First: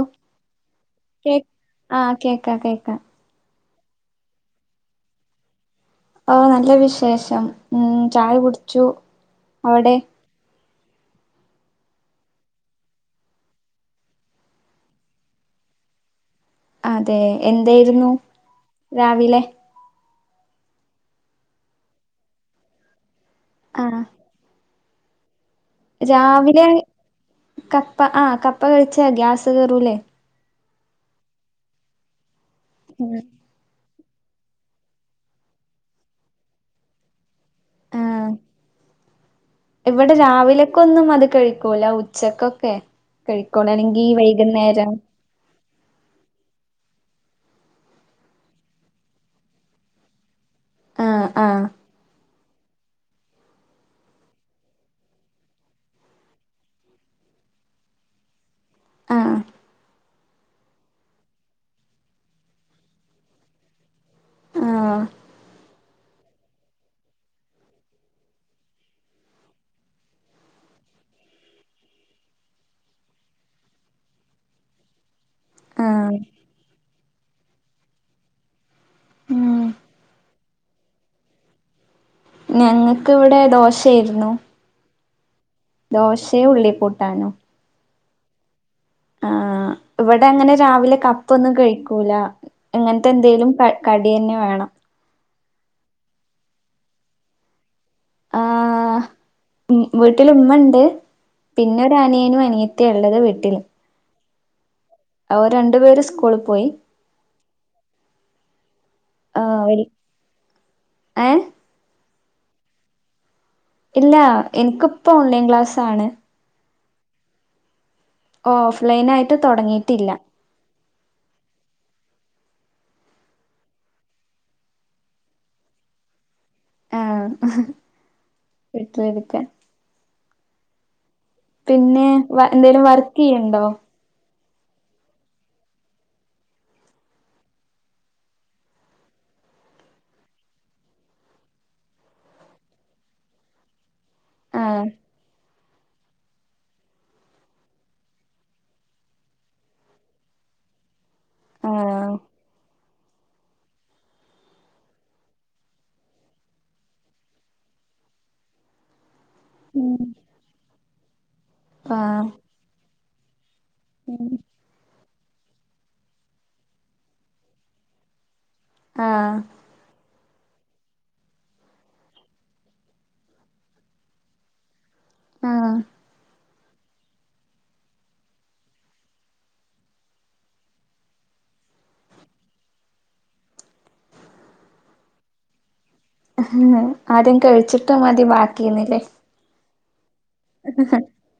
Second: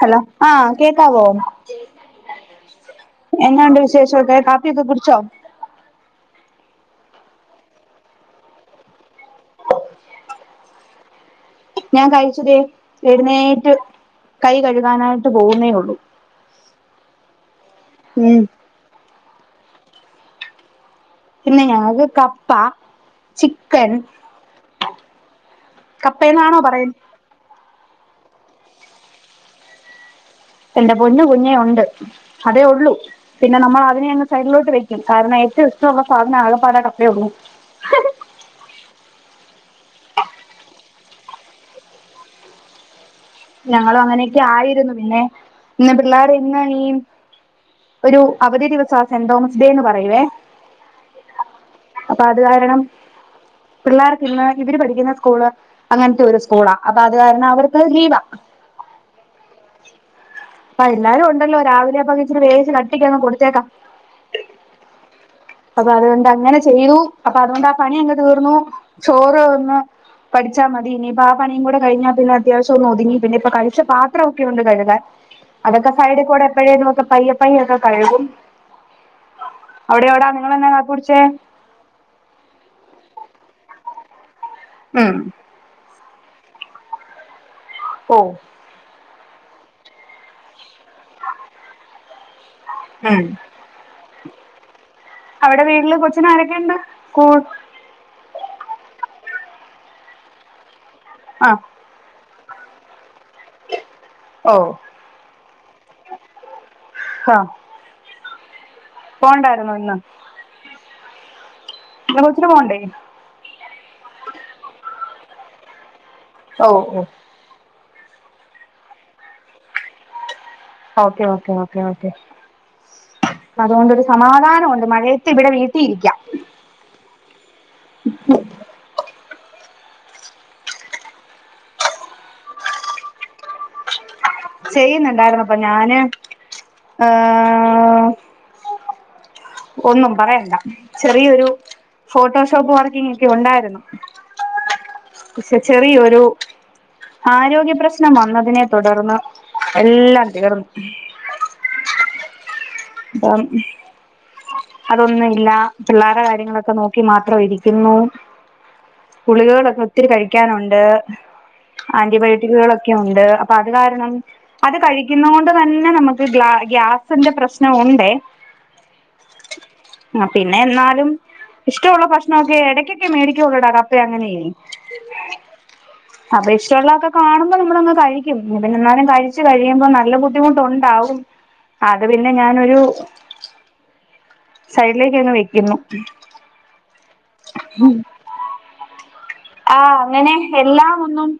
Hello ആ കേക്കാവൊ കേ ആഹ് കേക്കാം കേക്കാം എന്നാണ്ട് വിശേഷമൊക്കെ കാപ്പിയൊക്കെ കുടിച്ചോ ആ നല്ല വിശേഷം ഉം ചായ കുടിച്ചു അവിടെ ഞാൻ കഴിച്ചതേ എഴുന്നേറ്റ് കൈ കഴുകാനായിട്ട് പോകുന്നേ ഉള്ളൂ അതെ എന്തായിരുന്നു ഉം രാവിലെ പിന്നെ ഞങ്ങക്ക് കപ്പ ചിക്കൻ ആഹ് കപ്പേന്നാണോ രാവിലെ പറയല് കപ്പ ആഹ കപ്പ കഴിച്ച ഗ്യാസ് കയറൂല്ലേ എന്റെ പൊഞ്ഞു കുഞ്ഞേ ഉണ്ട് അതേ ഉള്ളൂ ഉം പിന്നെ നമ്മൾ അതിനെ അങ്ങ് സൈഡിലോട്ട് വെക്കും കാരണം ഏറ്റവും ഇഷ്ടമുള്ള സാധനം ആകെ പാലട അപ്പേ ഉള്ളൂ ആഹ് ഇവിടെ രാവിലൊക്കെന്നും അത് കഴിക്കൂല ഉച്ചക്കൊക്കെ കഴിക്കോളൂ ഞങ്ങളും അല്ലെങ്കി അങ്ങനെയൊക്കെ വൈകുന്നേരം ആയിരുന്നു പിന്നെ ഇന്ന പിള്ളേർ എന്നന്താണ് ഈ ഒരു അവധി ദിവസം സെന്റ് തോമസ് ഡേ എന്ന് പറയുവേ ആഹ ആഹ അപ്പൊ അത് കാരണം പിള്ളേർക്ക ഇന്ന് ഇവര് പഠിക്കുന്ന സ്കൂള് അങ്ങനത്തെ ഒരു സ്കൂളാ അപ്പൊ അത് കാരണം അവർക്ക് ലീവ ആഹ അപ്പ എല്ലാരും ഉണ്ടല്ലോ രാവിലെ അപ്പ ഇച്ചിന് വേവിച്ചു കട്ടിക്കങ് കൊടുത്തേക്കാം ആഹ അപ്പൊ അതുകൊണ്ട് അങ്ങനെ ചെയ്തു അപ്പൊ അതുകൊണ്ട് ആ പണി എങ്ങെ തീർന്നു ചോറ് വന്ന് പഠിച്ചാ മതിനിപ്പ ആ പണിയ കൂടെ കഴഞ്ഞാൽന്ന അത്യാവശ്യം ഒതുങ്ങി പിന്നെ ഇപ്പൊ കഴിച്ച പാത്രംൊക്കെ ഉണ്ട് കഴുകാൻ അതൊക്കെ ആഹ് സൈഡിൽ കൂടെ എപ്പഴേലുക്കെ പയ്യെ പയ്യ ഒക്കെ കഴുകും ഉം അവിടെ എവിടാ നിങ്ങെലെന്ന കാപ്പി കുടിച്ച ഞങ്ങൾക്കവിടെ ദോശയായിരുന്നു ഉം ദോശയു ഉള്ളിപ്പൂട്ടാണോ ഓ ആ ഇവിടെ അങ്ങനെ രാവിലെ കപ്പൊന്നും കഴിക്കൂല ഇങ്ങനത്തെ ഉം എന്തെങ്കലും കട് കടി തന്നെ വേണം അവിടെ വീട്ടില് കൊച്ചിന ആരൊക്കെയുണ്ട് കൂട്ടിൻ ആഹ ഉം വീട്ടില ഉമ്മുണ്ട് ആ പിന്നെ അനിയനും അനിയത്തി ഉള്ളത് വീട്ടിൽ ഓ ഓ രണ്ടു പേര് സ്കൂള പോയി പോണ്ടായിരുന്നു ഇന്ന് ഏ ഇ കൊച്ചി പോവണ്ടേ ഇല്ല എനിക്കിപ്പോ ഓൺലൈൻ ക്ലാസ്സാണ് ഓ ഓ ഓ ഓഫ്ലൈൻ ആയിട്ട് തുടങ്ങിയിട്ടില്ല ഓക്കെ ഓക്കെ ഓക്കെ ഓക്കെ അതുകൊണ്ടരു സമാധാനംുണ്ട് മഴയത്ത് ഇവിടെ വീട്ടിരിക്കാം ആഹ വീട്ടില എടുക്കാ പിന്നെ വ എന്തേലും വർക്ക് യ്യണ്ടോ ചെയ്യുന്നുണ്ടായിരുന്നു അപ്പൊ ഞാന് ഏഹ് ഒന്നും പറയണ്ട ചെറിയൊരു ഫോട്ടോഷോപ്പ് വർക്കിങ് ഒക്കെ ഉണ്ടായിരുന്നു ആഹ് പക്ഷെ ചെറിയ ഒരു ആരോഗ്യ പ്ര്രശ്നം വന്നതിനെ തുടർന്ന് എല്ലാം തീർന്നു ആഹ അപ്പം അതൊന്നും ഇല്ല പിള്ളേരുടെ കാര്യങ്ങളൊക്കെ നോക്കി മാത്രം ഇരിക്കുന്നു ഗളികകളൊക്കെ ഒത്തിരി കഴിക്കാനുണ്ട് ആഹ് ആന്റിബയോട്ടിക്കുകളൊക്കെ ഉണ്ട് അപ്പ അത് കാരണം അത് കഴിക്കുന്ന കൊണ്ട് തന്നെ നമുക്ക് ഗാ ഗ്യാസിന്റെ പ്രശ്നം ഉണ്ട് ആഹ അ പിന്നെ എന്നാലും ഇഷ്ടവുള്ള ഭക്ഷണൊക്കെ ഇടക്കൊക്കെ മേടിക്കള്ളട കപ്പയ അങ്ങനെയ് ആഹ് അപ്പ ഇഷ്ടവുള്ളതൊക്കെ കാണുമ്പം നമ്മള് അങ്ങ് കഴിക്കും പിന്നെ എന്നാലും കഴിച്ചു കഴിയുമ്പം നല്ല ബുദ്ധിമുട്ട് ഒണ്ടാവും അത് പിന്നെ ഞാനൊരു സൈഡിലേക്ക് അങ്ങ് വെക്കുന്നു ആദ്യം കഴിച്ചിട്ട് മതി ബാക്കി എന്നല്ലേ ആഹ് അങ്ങനെ എല്ലാം ഒന്നും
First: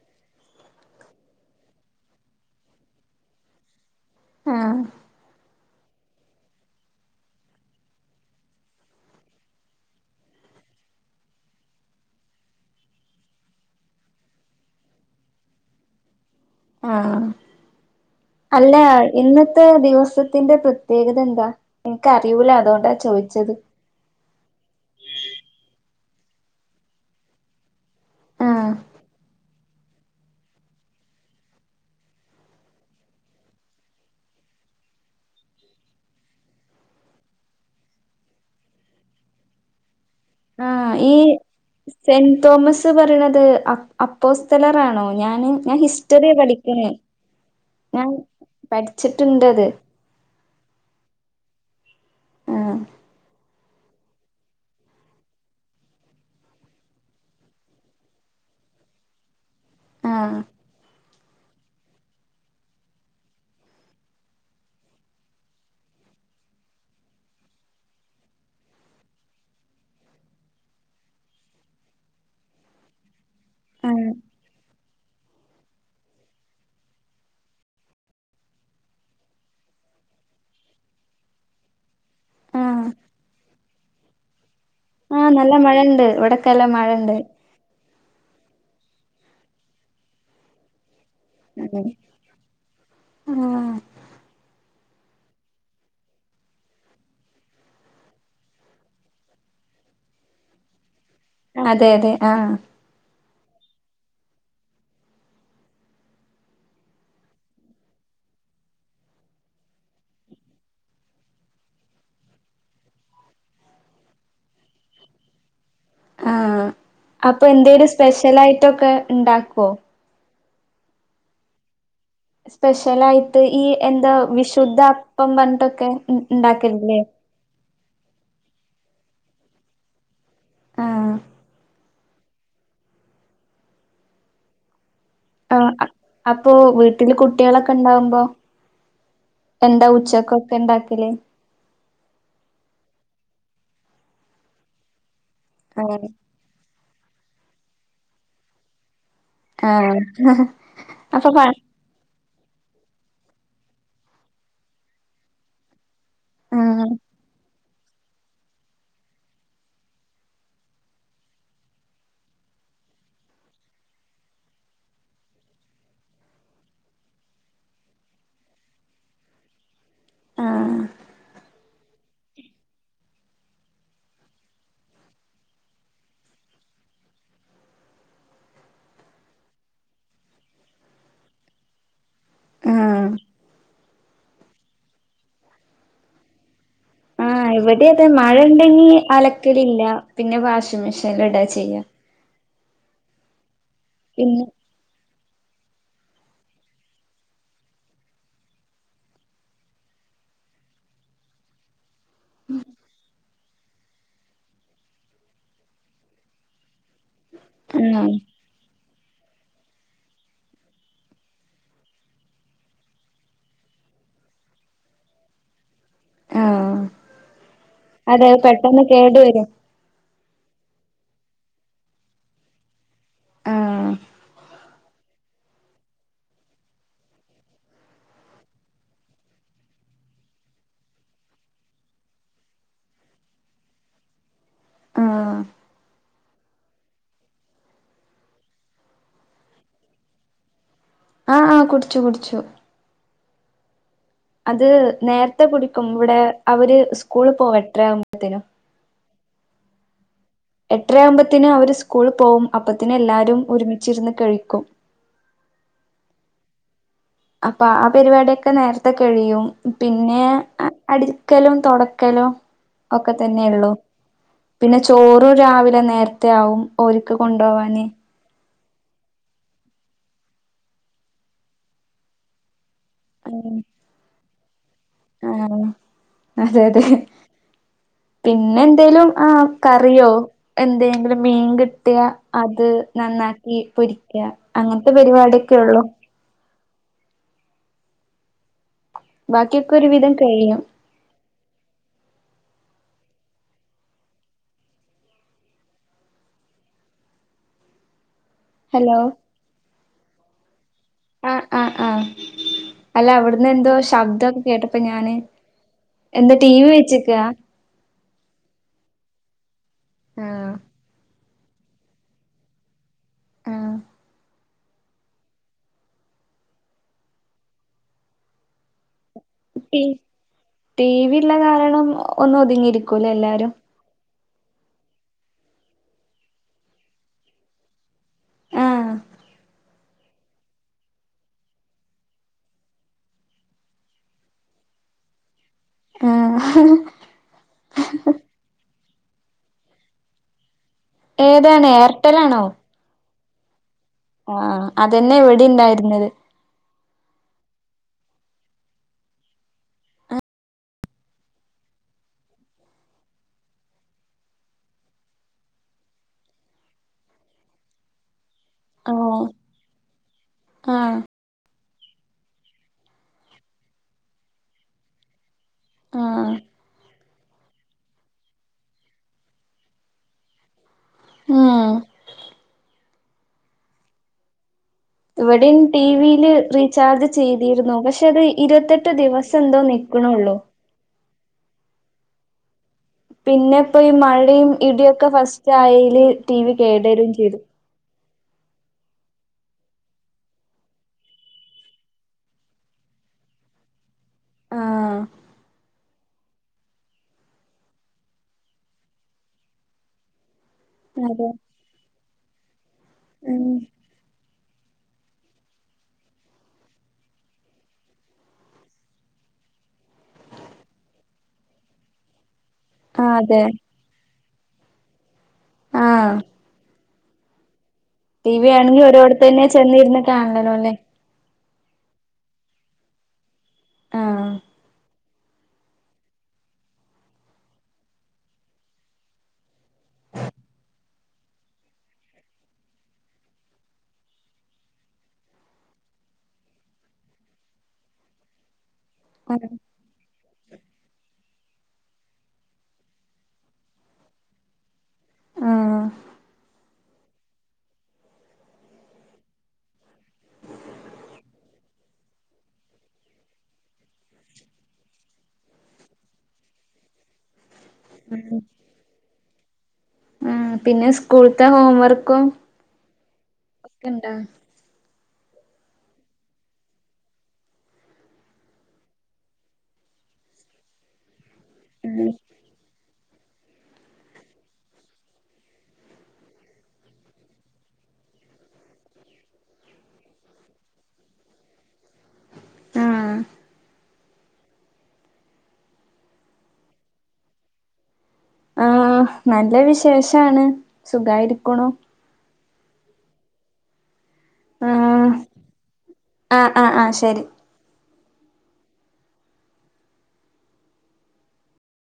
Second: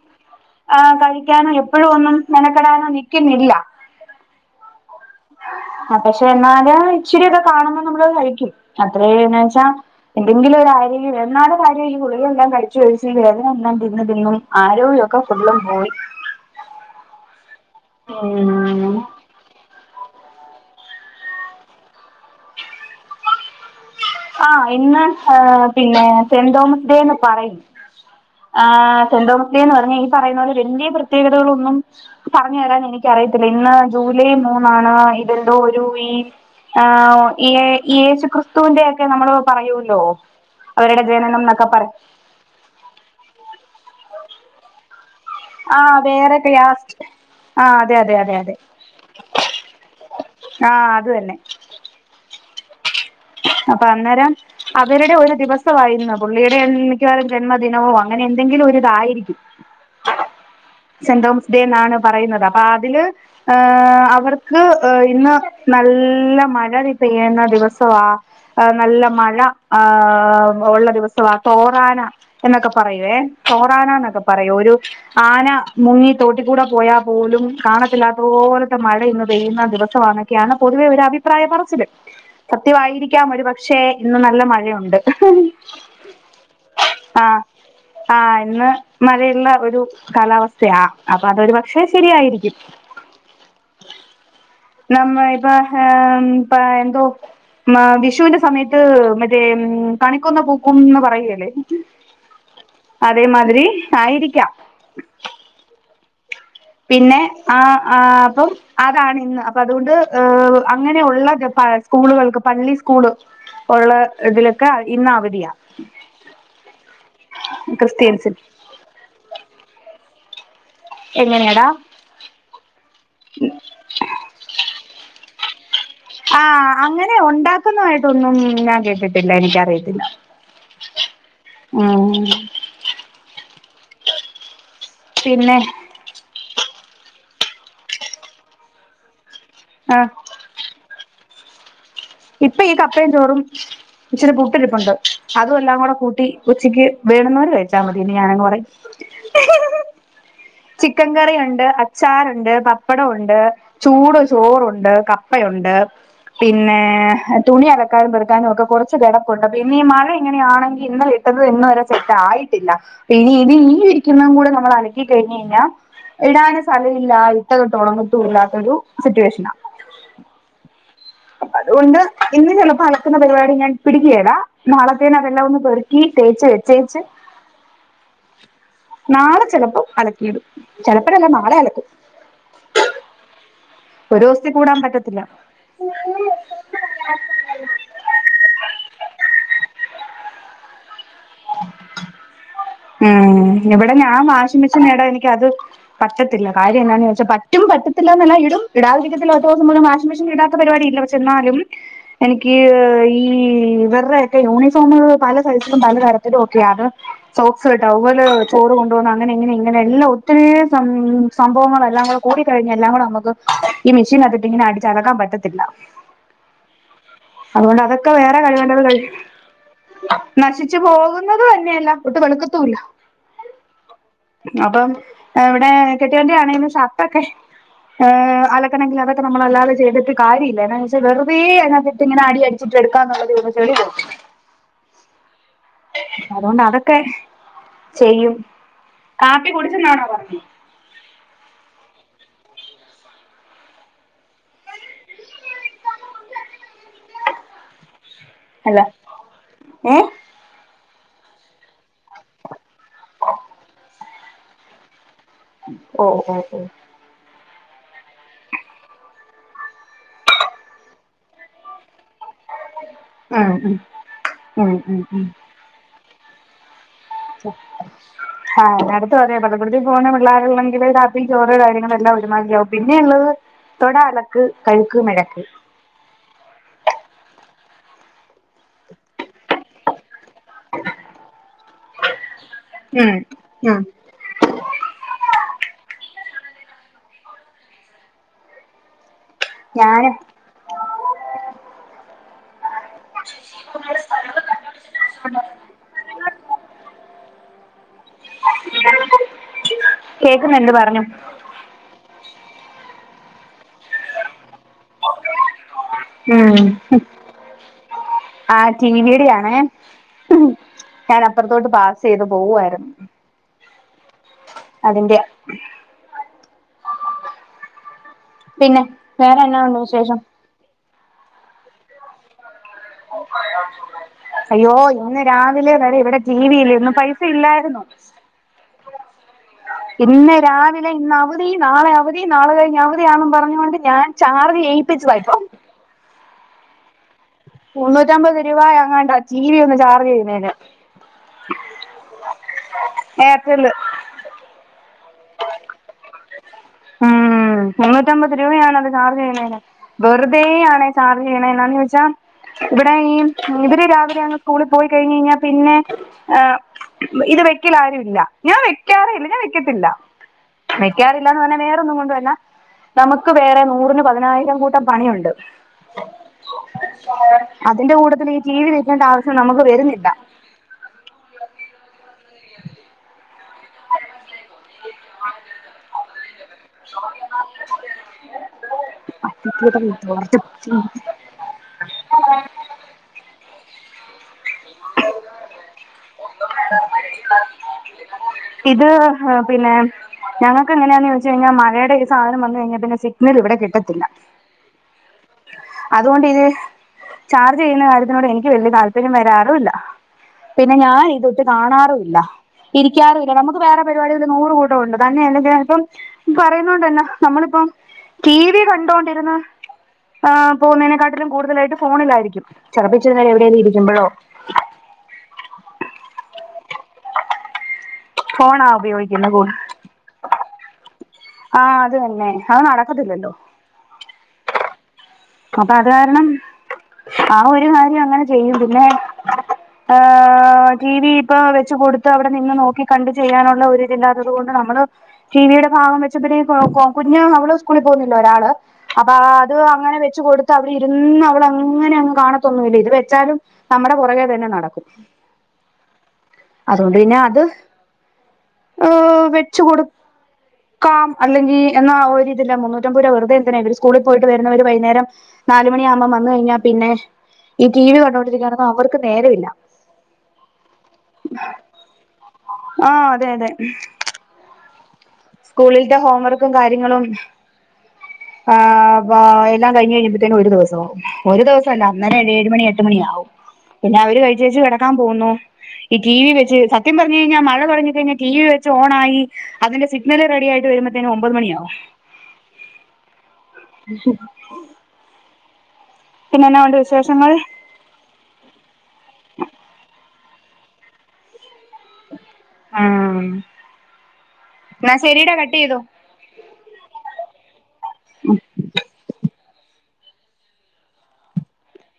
ആഹ് കഴിക്കാനോ എപ്പോഴും ഒന്നും മെനക്കടാനോ നിക്ക്ന്നില്ല ആഹ് ആഹ് പക്ഷെ എന്നാല് ഇച്ചിരിയൊക്കെ കാണുമ്പോ നമ്മള് കഴിക്കും അത്രേ എന്നെച്ച എന്തെങ്കിലും ഒരു ആരോഗ്യ എന്നാലും മളെ ഈ ഗളികളെല്ലാം കഴിച്ച് കഴിച്ച് ഈ വേദന ഒന്നാണ്ട് [unintelligible] ദൈവമേ ആരോഗ്യം ഒക്കെ ഫുള്ളും പോയി ആഹ് ഉം അല്ല ഇന്നത്തെ ദിവസത്തിന്റെ പ്രത്യേകത എന്താ എനിക്ക് അറിയൂല അതോണ്ടാ ചോദിച്ചത് ആഹ് ഇന്ന് പിന്നെ സെന്റ് തോമസ് ഡേന്ന് പറയും ആഹ് സെന്റ് തോമസ് ന്ന് പറഞ്ഞ ഈ പറയുന്ന പോലെ വലിയ പ്രത്യേകതകളൊന്നും പറഞ്ഞ് തരാൻ എനിക്ക് അറിയത്തില്ല ഇന്ന് ജൂലൈ മൂന്നാണ് ഇതെന്തോ ഒരു ഈ ആഹ് ഈ യേശുക്രിസ്തുവിന്റെ ഒക്കെ നമ്മൾ പറയോല്ലോ ആഹ് ഈ സെന്റ് തോമസ് പറയണത് അ അപ്പോസ്തലറാണോ ഞാന് ഞാൻ ആഹ് ഹിസ്റ്ററിയ വേറെ പഠിക്കണെ ക്യാസ്റ്റ് ആഹ് അതെ ഞാൻ അതെ അതെ അതെ പഠിച്ചിട്ടുണ്ട് അത് ആഹ് അത് തന്നെ ആഹ് അപ്പൊ അന്നേരം അവരുടെ ഒരു ദിവസവാ ഇന്ന് പുള്ളിയുടെ മിക്കവാറും ജന്മദിനവോ അങ്ങനെ എന്തെങ്കിലും ഒരു ഇതായിരിക്കും ആഹ് സെന്റ് തോമസ് ഡേ എന്നാണ് പറയുന്നത് അപ്പൊ അതില് ഏഹ് അവർക്ക് ഇന്ന് നല്ല മഴ പെയ്യുന്ന ദിവസവാ ആഹ് നല്ല മഴ ആഹ് ഉള്ള ദിവസവ തോറാന എന്നൊക്കെ പറയുവേ സോറാന ആഹ് എന്നൊക്കെ പറയൂ ഒരു ആന മുങ്ങി തോട്ടിക്കൂടെ പോയാൽ പോലും കാണത്തില്ലാത്ത പോലത്തെ മഴ ഇന്ന് പെയ്യുന്ന ദിവസമാണ് [unintelligible] പൊതുവെ ഒരു അഭിപ്രായം പറച്ചില് ആഹ് സത്യമായിരിക്കാം ഒരു പക്ഷെ ഇന്ന് നല്ല മഴയുണ്ട് ആഹ് നല്ല മഴ ഉണ്ട് ഇവിടക്കെല്ലാം മഴ ഉണ്ട് ആഹ് ആഹ് ഇന്ന് മഴയുള്ള ഒരു കാലാവസ്ഥയാ അപ്പൊ അതൊരു പക്ഷേ ആഹ് ശരിയായിരിക്കും നമ്മയ് പഹ ഉം പഴന്തോ ന്നാ വിഷുവിന്റെ സമയത്ത് മറ്റേ ഉം കണിക്കൊന്ന പൂക്കുന്ന് പറയില്ലേ അതെ അതെ ആഹ് അതേമാരി ആയിരിക്കാം പിന്നെ ആ ആ അപ്പം അതാാണ് ഇന്ന് അപ്പ അതുകൊണ്ട് അങ്ങനെയുള്ള ജപ്പ സ്കൂളുകൾക്ക് പള്ളി സ്കൂള് ഉള്ള ഇതിലൊക്കെ ഇന്ന് അവധിയാണ് ആഹ് അപ്പൊ എന്തേലും ക്രിസ്ത്യൻസിന് സ്പെഷ്യലായിട്ടൊക്കെ ഇണ്ടാക്കോ എങ്ങനെയാടാ സ്പെഷ്യലായിട്ട് ഈ എന്താ വിശുദ്ധ അപ്പം പറഞ്ഞിട്ടൊക്കെ ഇന് ഇണ്ടാക്കല് ഇല്ലേ ക്കൊന്നായിട്ടൊന്നും ഞാൻ കേട്ടിട്ടില്ല എനിക്കറിയത്തില്ല ആഹ് ഉം പിന്നെ ആ അപ്പൊ വീട്ടില് കുട്ടികളൊക്കെ ഇണ്ടാവുമ്പോ, എന്താ ആഹ് ഉച്ചക്കൊക്കെ ഉണ്ടാക്കിലു ഇപ്പൊ ഈ കപ്പയും ചോറും ഇച്ചിരി പുട്ടിരിപ്പുണ്ട് അതും എല്ലാം കൂടെ ആഹ് കൂട്ടി ഉച്ചിക്ക് വേണുന്നവര് കഴിച്ചാൽ മതിനി ഞാനങ് പറയും ആഹ് ചിക്കൻ അപ്പൊ പ കറിയുണ്ട് അച്ചാറുണ്ട് പപ്പടംഉണ്ട് ചൂട് ചോറുണ്ട് കപ്പയുണ്ട് പിന്നെ ആഹ് തുണി അലക്കാനും പെറക്കാനും ഒക്കെ കുറച്ച് കിടപ്പുണ്ട് അപ്പൊ ഇനി ഈ മഴ ഇങ്ങനെയാണെങ്കിൽ ഇന്നല ഇട്ടത് തന്നെ ഇന്നൊരു സെ ആായിട്ടില്ല ഇനി ഇത് നി ഇരിക്കുന്നതും കൂടെ നമ്മൾ അലക്കിിക്കഴിഞ്ഞ കഴിഞ്ഞാൽ ഇടാനുംസ്ഥലമില്ല ഇട്ട തൊട്ടും ഉണങ്ങിട്ടും ഇല്ലാത്തൊരു സിറ്റുവേഷന ആഹ ഉണ്ട് ഇന്ന് ചിലപ്പോ ക്കുന്ന പരിപാടി ഞാൻ പിടിക്കയട നാളത്തേന്ന് അതൊം ഒന്ന് പെറുക്കി തേച്ചച്ച് വെച്ചേച്ച് ഉ നാളെ ചെലപ്പോം അലക്കിയിടും ചിലപ്പോഴല്ല നാളെ അലക്കും ആഹ ഒരു ദിവസത്തിൽ കൂടാൻ പറ്റത്തില്ല ആഹ ഇവിടെ അതെ മഴ ഉണ്ടെങ്കി അലക്കലില്ല പിന്നെ വാഷിംഗ് മെഷീനൽ ഇടാ ചെയ്യാ ഉം ഇവിടെ ഞാൻ പിന്നെ വാഷിംഗ മെഷീൻ നേടാ എനിിക്ക അത് പറ്റത്തില്ല കാര്യ എന്താന്ന് വെച്ചാൽ പറ്റും പറ്റത്തില്ലന്നല്ല ഇടും ഇടാതിരിക്കത്തില്ല ഒറ്റ ദിവസം പോലും വാഷിംഗ്മെഷീൻ ഇടാത്ത പരിപാടിയില്ല എന്നാലും എനിക്ക് ഈ ഈ ഇവരുടെയൊക്കെ യൂണിഫോം പല സൈസിലും പല തരത്തിലും ഒക്കെ അത് സോക്സ് ആഹ് ടവല് ചോറ് കൊണ്ടുപോന്ന അങ്ങനെ ഇങ്ങനെ ഇങ്ങനെ എല്ലാം ഒത്തിരി സംഭവങ്ങളു എല്ലാം കൂടെ കൂടി കഴിഞ്ഞഞ് എല്ലാം കൂടെ നമുക്ക് ഈ മെഷീൻ അതിട്ടി ഇങ്ങനെ അടിച്ചലക്കാൻ പറ്റത്തില്ല ആഹ് അതുകൊണ്ട് അതൊക്കെ അതെ വേറെ കഴിവണ്ടത് പെട്ടെന്ന് കഴ കേട് വരും നശിച്ചു പോകുന്നത് തന്നെയല്ല ഒട്ട് വെളുക്കത്തൂല്ല ആഹ് അപ്പം ഇവിടെ കെട്ടവന്റെയാണേലും ഷർട്ടൊക്കെ ഏ അലക്കണെങ്കിൽ അതൊക്കെ നമ്മളല്ലാതെ ചെയ്ട്ട് കാര്യല്ല എന്നാന്ന് വെച്ചാ വെറുതെ അതിനാത് ഇട്ട് ഇങ്ങന അടി അടി ചിട്ടെടുക്കാന് ഉള്ളതേയുള്ളു ചെളി പോവത്തില്ല ആ അതുകൊണ്ട് അതൊക്കെ ചെയ്യും കാപ്പി കുടിച്ചെന്നാണോ പറങ്ങെ? ആ ആ കുടിച്ചു കുടിച്ചു. അത് നേരത്തെ കുടിക്കും ഇവിടെ അവര് സ്കൂളി പോവു എട്ടരആവുമ്പോഴേതേന്. അല്ല ഏ എട്ടരയാകുമ്പത്തെന് അവര് സ്കൂളിൽ പോവും അപ്പത്തേന് എല്ലാരും ഒരുമിച്ചിരുന്ന് കഴിക്കും. ഓ ഓ ഓ അപ്പൊ ആ പരിപാടിയൊക്കെ നേരത്തെ കഴിയും. പിന്നെ അടിക്കലും തുടക്കലും ഒക്കെ ഉം തന്നെയുള്ളു. ഉം ഉം പിന്നെ, ഉം ഉം ചോറ് രാവിലെ നേരത്തെ ആവും. ഒരിക്ക് കൊണ്ടു പോവാഞ്ഞ് ആഹ് അടുത്ത് അ പറയാെ പള്ളികൂടത്തില് പോകുന്ന പിള്ളേരുള്ളെങ്കില് കാപ്പീും ചോറ് കാര്യങ്ങളെല്ലാം ഒരുമാതിരിയാവും ക്കിയും. പിന്നെയൊള്ളത് തൊട, അലക്ക്, കഴുക്ക്, മഴക്ക് ആഹ് അതെ അതെ, പിന്നെഎന്തേലും ആ കറിയോ എന്തെങ്കിലും മീൻ കിട്ടിയ അത് ഉം നന്നാക്കി ഉം പൊരി യ അങ്ങനത്തെ പിടിപാടൊക്കെ ഒള്ളൂ. ബാക്കിയൊക്കെ ഒരു വിധം ഞാന് കഴിയും. സ്ഥല [unintelligible] [unintelligible] ഹലോ... കേക്കുന്നുണ്ട് പറഞ്ഞോ? ആഹ് ആഹ് ആഹ് അല്ല അവ്ട്ന്ന് എന്തോ ശബ്ദം കേട്ടപ്പോ ഞാന് എന്താ ടി ഉം വി ഹും. വെച്ചക്കാ ആ ടിവിടെയണേ. ഞാൻ അപ്പറത്തോട്ട് പാസ് ചെയ്ത് പോവായ്രുന്നു. ആ അതിന്റെയാ പിന്നെ, വേറെ എന്നാ ഉണ്ട് ടി വിശേഷം? ടി വി ഉള്ള കാരണം ഒന്ന് ഒത്ങ്ങിയിരി [inaudible] അയ്യോ ഇന്ന് രാവിലെ വെരെ ഇവിടെ ടിവിയില്ലെയ്ര്ന്നു ഇന്നു പൈസ ഇല്ലായിരുന്നു. ആഹ് ഇന്ന് രാവിലെ ഇന്ന് അവധി നാളെ അവധി നാളെ കഴിഞ്ഞ് അവധിയാന്നും പറഞ്ഞ് കൊണ്ട് ഞാൻ ചാർജ് ചെയ്യിപ്പിച്ചുതാ ഇപ്പം. ഏഹ്... മുന്നൂറ്റി അമ്പത് രൂപ എങ്ങാണ്ടാ ടി വി ഒന്ന് ചാർജ് ചെയ്യ്ന്നെയ്ന് ഏതാണ് ഏർടെൽ ആണോ? ഏർടെൽ ആഹ് അതെന്നെ ഇവിടേം ഇണ്ടായിര്ന്നെത് ഉം ഉം മുന്നൂറ്റി അമ്പത് രൂപയാണ് അത് ചാർജ് ചെയ്യ്ണെയ്ന് വെറുതെ ആണ് അയ് ചാർജ് ചെയ്യ്ണെ എന്താന്ന് ചോയിച്ചാ ഇവിടെയും ഈ ഇവെര് രാവിലെ അങ്ങ് സ്കൂളി പോയി കഴിഞ്ഞെയ്ഞ്ഞാ പിന്നെ ഏഹ് ഇത് വെക്കൽ ആരും ഇല്ല ഞാൻ ഓ വെക്കാറെ ഇല്ല ഞാൻ വെക്കത്തില്ല ആ വെക്കാറില്ലാന്ന് പർഞാ വേറെ ഒന്നും കൊണ്ടുവന്ന നമുക്ക് വേറെ നൂറിന് പതിനായിരം കൂട്ടം പണിയുണ്ട് ആഹ് അതിന്റെ കൂട്ടത്തിലെന്ന്ഈ ടീവി വെക്കേണ്ട ആവശ്യം നമുക്ക് വെരുന്നില്ല ഉം [inaudible] [inaudible] ഇവെടിം ടി വിയിൽ റീ ചാർജ് ചെയ്തിരുന്നു പക്ഷെ അത് ഇരുവത്തെട്ട് ദിവസം എന്തോ നിക്ക്ണൊള്ളു ആഹ് [unintelligible] പിന്നെ ഇപ്പം ഈ മഴിം ഇടിയൊക്കെ ഫസ്റ്റ് ആയെൽ ടി വി കേടെരും ചെയ്തു [inaudible] ഇത് ഹ് പിന്നെ ഞങ്ങെക്ക് എങ്ങനെയാന്ന് ചോയിച്ച് കഴിഞ്ഞാ മഴയുടെ ഈ സാധനം വന്ന് കഴിഞ്ഞാ പിന്നെ സിഗ്ന്നെൽ ഇവടെ കിട്ടത്തില്ല ആഹ് അതുകൊണ്ട് ഇത് ചാർജ് ചെയ്യുന്ന കാര്യത്തിനോട് എനിക്ക് വെല്ല്യ താല്പര്യം വെരാറും ഇല്ല. പിന്നെ ഞാൻ അതെ ഇതൊട്ട് കാണാറുയില്ല ഇരിക്കാറുയില്ല ഉം നമുക്ക് വേറെ പ പരിപാടി ഒക്കെ നൂറ് കൂട്ടം ഉണ്ട് തന്നെയല്ല അല്ലെങ്കിപ്പം പറയുന്നോണ്ട് യെന്നെ നമ്മളിപ്പം ടി വി കണ്ടോണ്ട് ഇര്ന്ന് ആ പോവുന്നെയ്നെക്കാട്ടിലും കൂട്തലായിട്ടും ഫോണിലായിരിക്കും ചെലപ്പം ഇച്ചിരി ആഹ് നേരം അതെ എവിടെയെങ്കി ഇരിക്കിമ്പെഴോ ആഹ് ടി വി ഫോണാ ആണെങ്കി ഒരോട്ത്ത് ഉപയോഗിക്കുന്നത് കൂ തെന്നെ ചെന്ന് ഇര്ന്ന് കാൺണലോ ലെ ആഹ് അത് തെന്നെ അത് നടക്കത്തില്ലല്ലോ ആഹ് അപ്പ അത് കാരണം ആ ഒര് കാര്യം അങ്ങനെ ചെയ്യും പിന്നെ അഹ് ടിവി ഇപ്പൊ വെച്ച് കൊടുത്ത അവിടെ നിന്ന് നോക്കി കണ്ട് ചെയ്യാനുള്ള ഒരു ഇല്ലാത്തത് കൊണ്ട് നമ്മള് ടിവിടെ ഭാഗം വെച്ചപ്പോഴാകും കൊ കുഞ്ഞ അവൾ സ്കൂളിൽ പോകുന്നില്ല ഒരാള് അപ്പാ അതെ അത് അങ്ങനെ വെ ച്ച കൊടുത്ത് അവിടെ ഇര്ന്ന് അവെൾ അങ്ങനെ അങ്ങ് കാണത്തൊന്നും ഇല്ല ഇത് വെച്ചാലും നമ്മ്ടെ പൊറകെ തന്നെ നടക്കും ഉം അതുകൊണ്ട് പിന്നെ അത് ഓ വെച്ച് കൊട് ക്കാം അല്ലെങ്കി എന്ന ഒര് ഇതില്ല മുന്നൂറ്റി അമ്പയ് രൂപ വെറുതെ എന്തിനാ ഇവെര് സ്കൂളി പോയിട്ട് വെരുന്നെ ഇവെര് വൈന്നേരം നാല് മണിയാകുമ്പും വന്ന് കഴിഞ്ഞാ പിന്നെ ഈ ടി വി ഉം കണ്ടോണ്ടിരിക്ക്യായാനൊന്നും അവെർക്ക് നേരവില്ല ആ പിന്നെ സ്കൂൾത്തെ ഹോം വർക്കും ആഹ് അതെ അതെ കേൾ ക്കണ്ട സ്കൂളിലെത്ത ഹോംവർക്കും കാര്യങ്ങളും ആഹ് വ എല്ലാം കഴിഞ്ഞ് കഴിയുമ്പത്തേകും ഒരു ദിവസം ആവും ഒരു ദിവസമല്ല ഉം അന്നരെ ഏഴ് മണി എട്ട് എട്ട് മണിയാവും പിന്നെ അവര് കഴിച്ചേച്ചു കിടക്കാൻ പോകുന്നു ഈ ടിവി വെച്ച് സത്യം പറഞ്ഞു കഴിഞ്ഞാൽ മഴ തുടങി കഴിഞ്ഞാൽ ടിവി വെച്ച് ഓൺ ആയി അതിന്റെ സു ഇന്നലെ റെ ടിയായിട്ട് വരുമ്പ ത്തേ നും ഒമ്പത് മണിയാവും ആഹ് ഉ പിന്നെ എന്നാ ഉണ്ട് വിശേഷങ്ങൾ ആഹ് നല്ല വിശേഷാണ് സുഖായിരിക്കണു ആഹ് എന്ന ആഹ് ശരിടാ കട്ട്‌ ചെയ്തോ ആഹ് ആഹ് ആഹ് ശരി